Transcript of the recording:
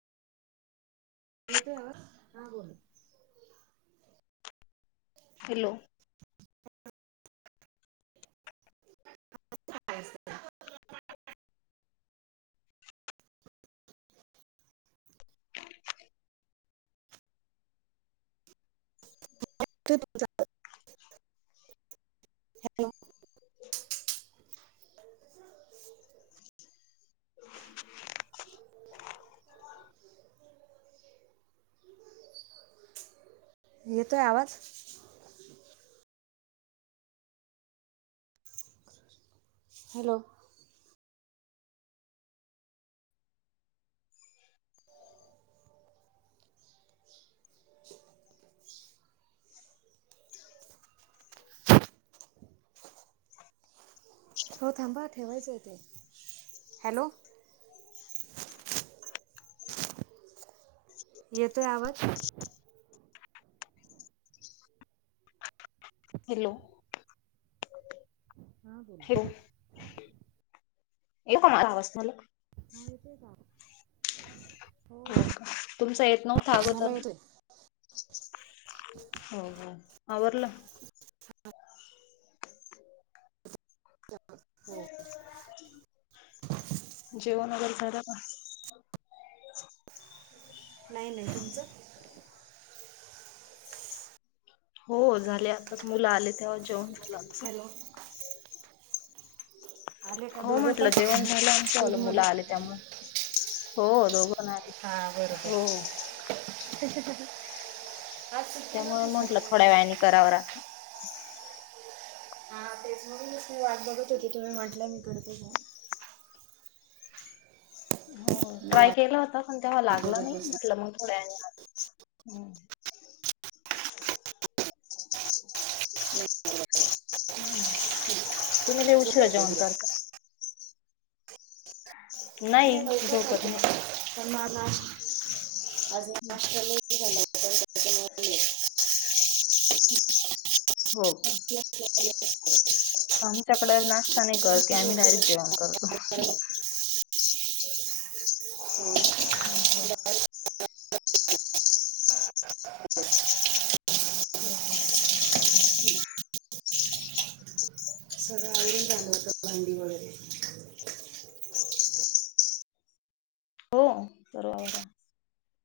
नेत आवर ह बोलू हॅलो से हॅलो येतो आहे आवाज हॅलो [inaudible] [inaudible] हो थांबा ठेवायचं आहे ते हॅलो [inaudible] येतोय आवज? हॅलो! हा बोला हॅलो येतोय मला आवाज [unintelligible] ह येते का. हो का तुमच येत नव्हता मला अगोदर. येतोय हो हो आवरलं. हो. जेवण वगैरे. झाला बघा. नाईनई तुमचं. हो झाले, आताच मुलं आले तेव्हा जेवन हॅलो! आले का हो दोघं पण म्हटलं जेवण झालं आमच आलं मुलं स्कूलमधून आले त्यामुळ. हो दोघ पण हां हो बरोबर आज सुट्टी त्यामुळे नव्हती म्हंटलं थोड्या वेळाने सॅटर्डेची करावंह. हा [unintelligible] फेसबुकच मी वाट बघत होती तुम्ही म्हंटलं मी करते का हो मी ट्राय वाट केला होता पण तेव्हा लागलं बघत नाही बसले म्हटलं मग थोड्या वेळा हम्म तुम्ही लय झोपले उशिरा ते जेवण दिवस. करता. नाही लवकर झोपत नाही. करते, पण मग आज. आज नाश्त्या [unintelligible] [unintelligible] [inaudible] हो का आमच्याकडे नाश्ता नाही करते, आम्ही डायरेक्ट जेवण करतो. ह [unintelligible] हम् ह ह ह [unintelligible] हो सगळ आवरून झालं होतं, भांडी वगैरे, हो सर्व आवरा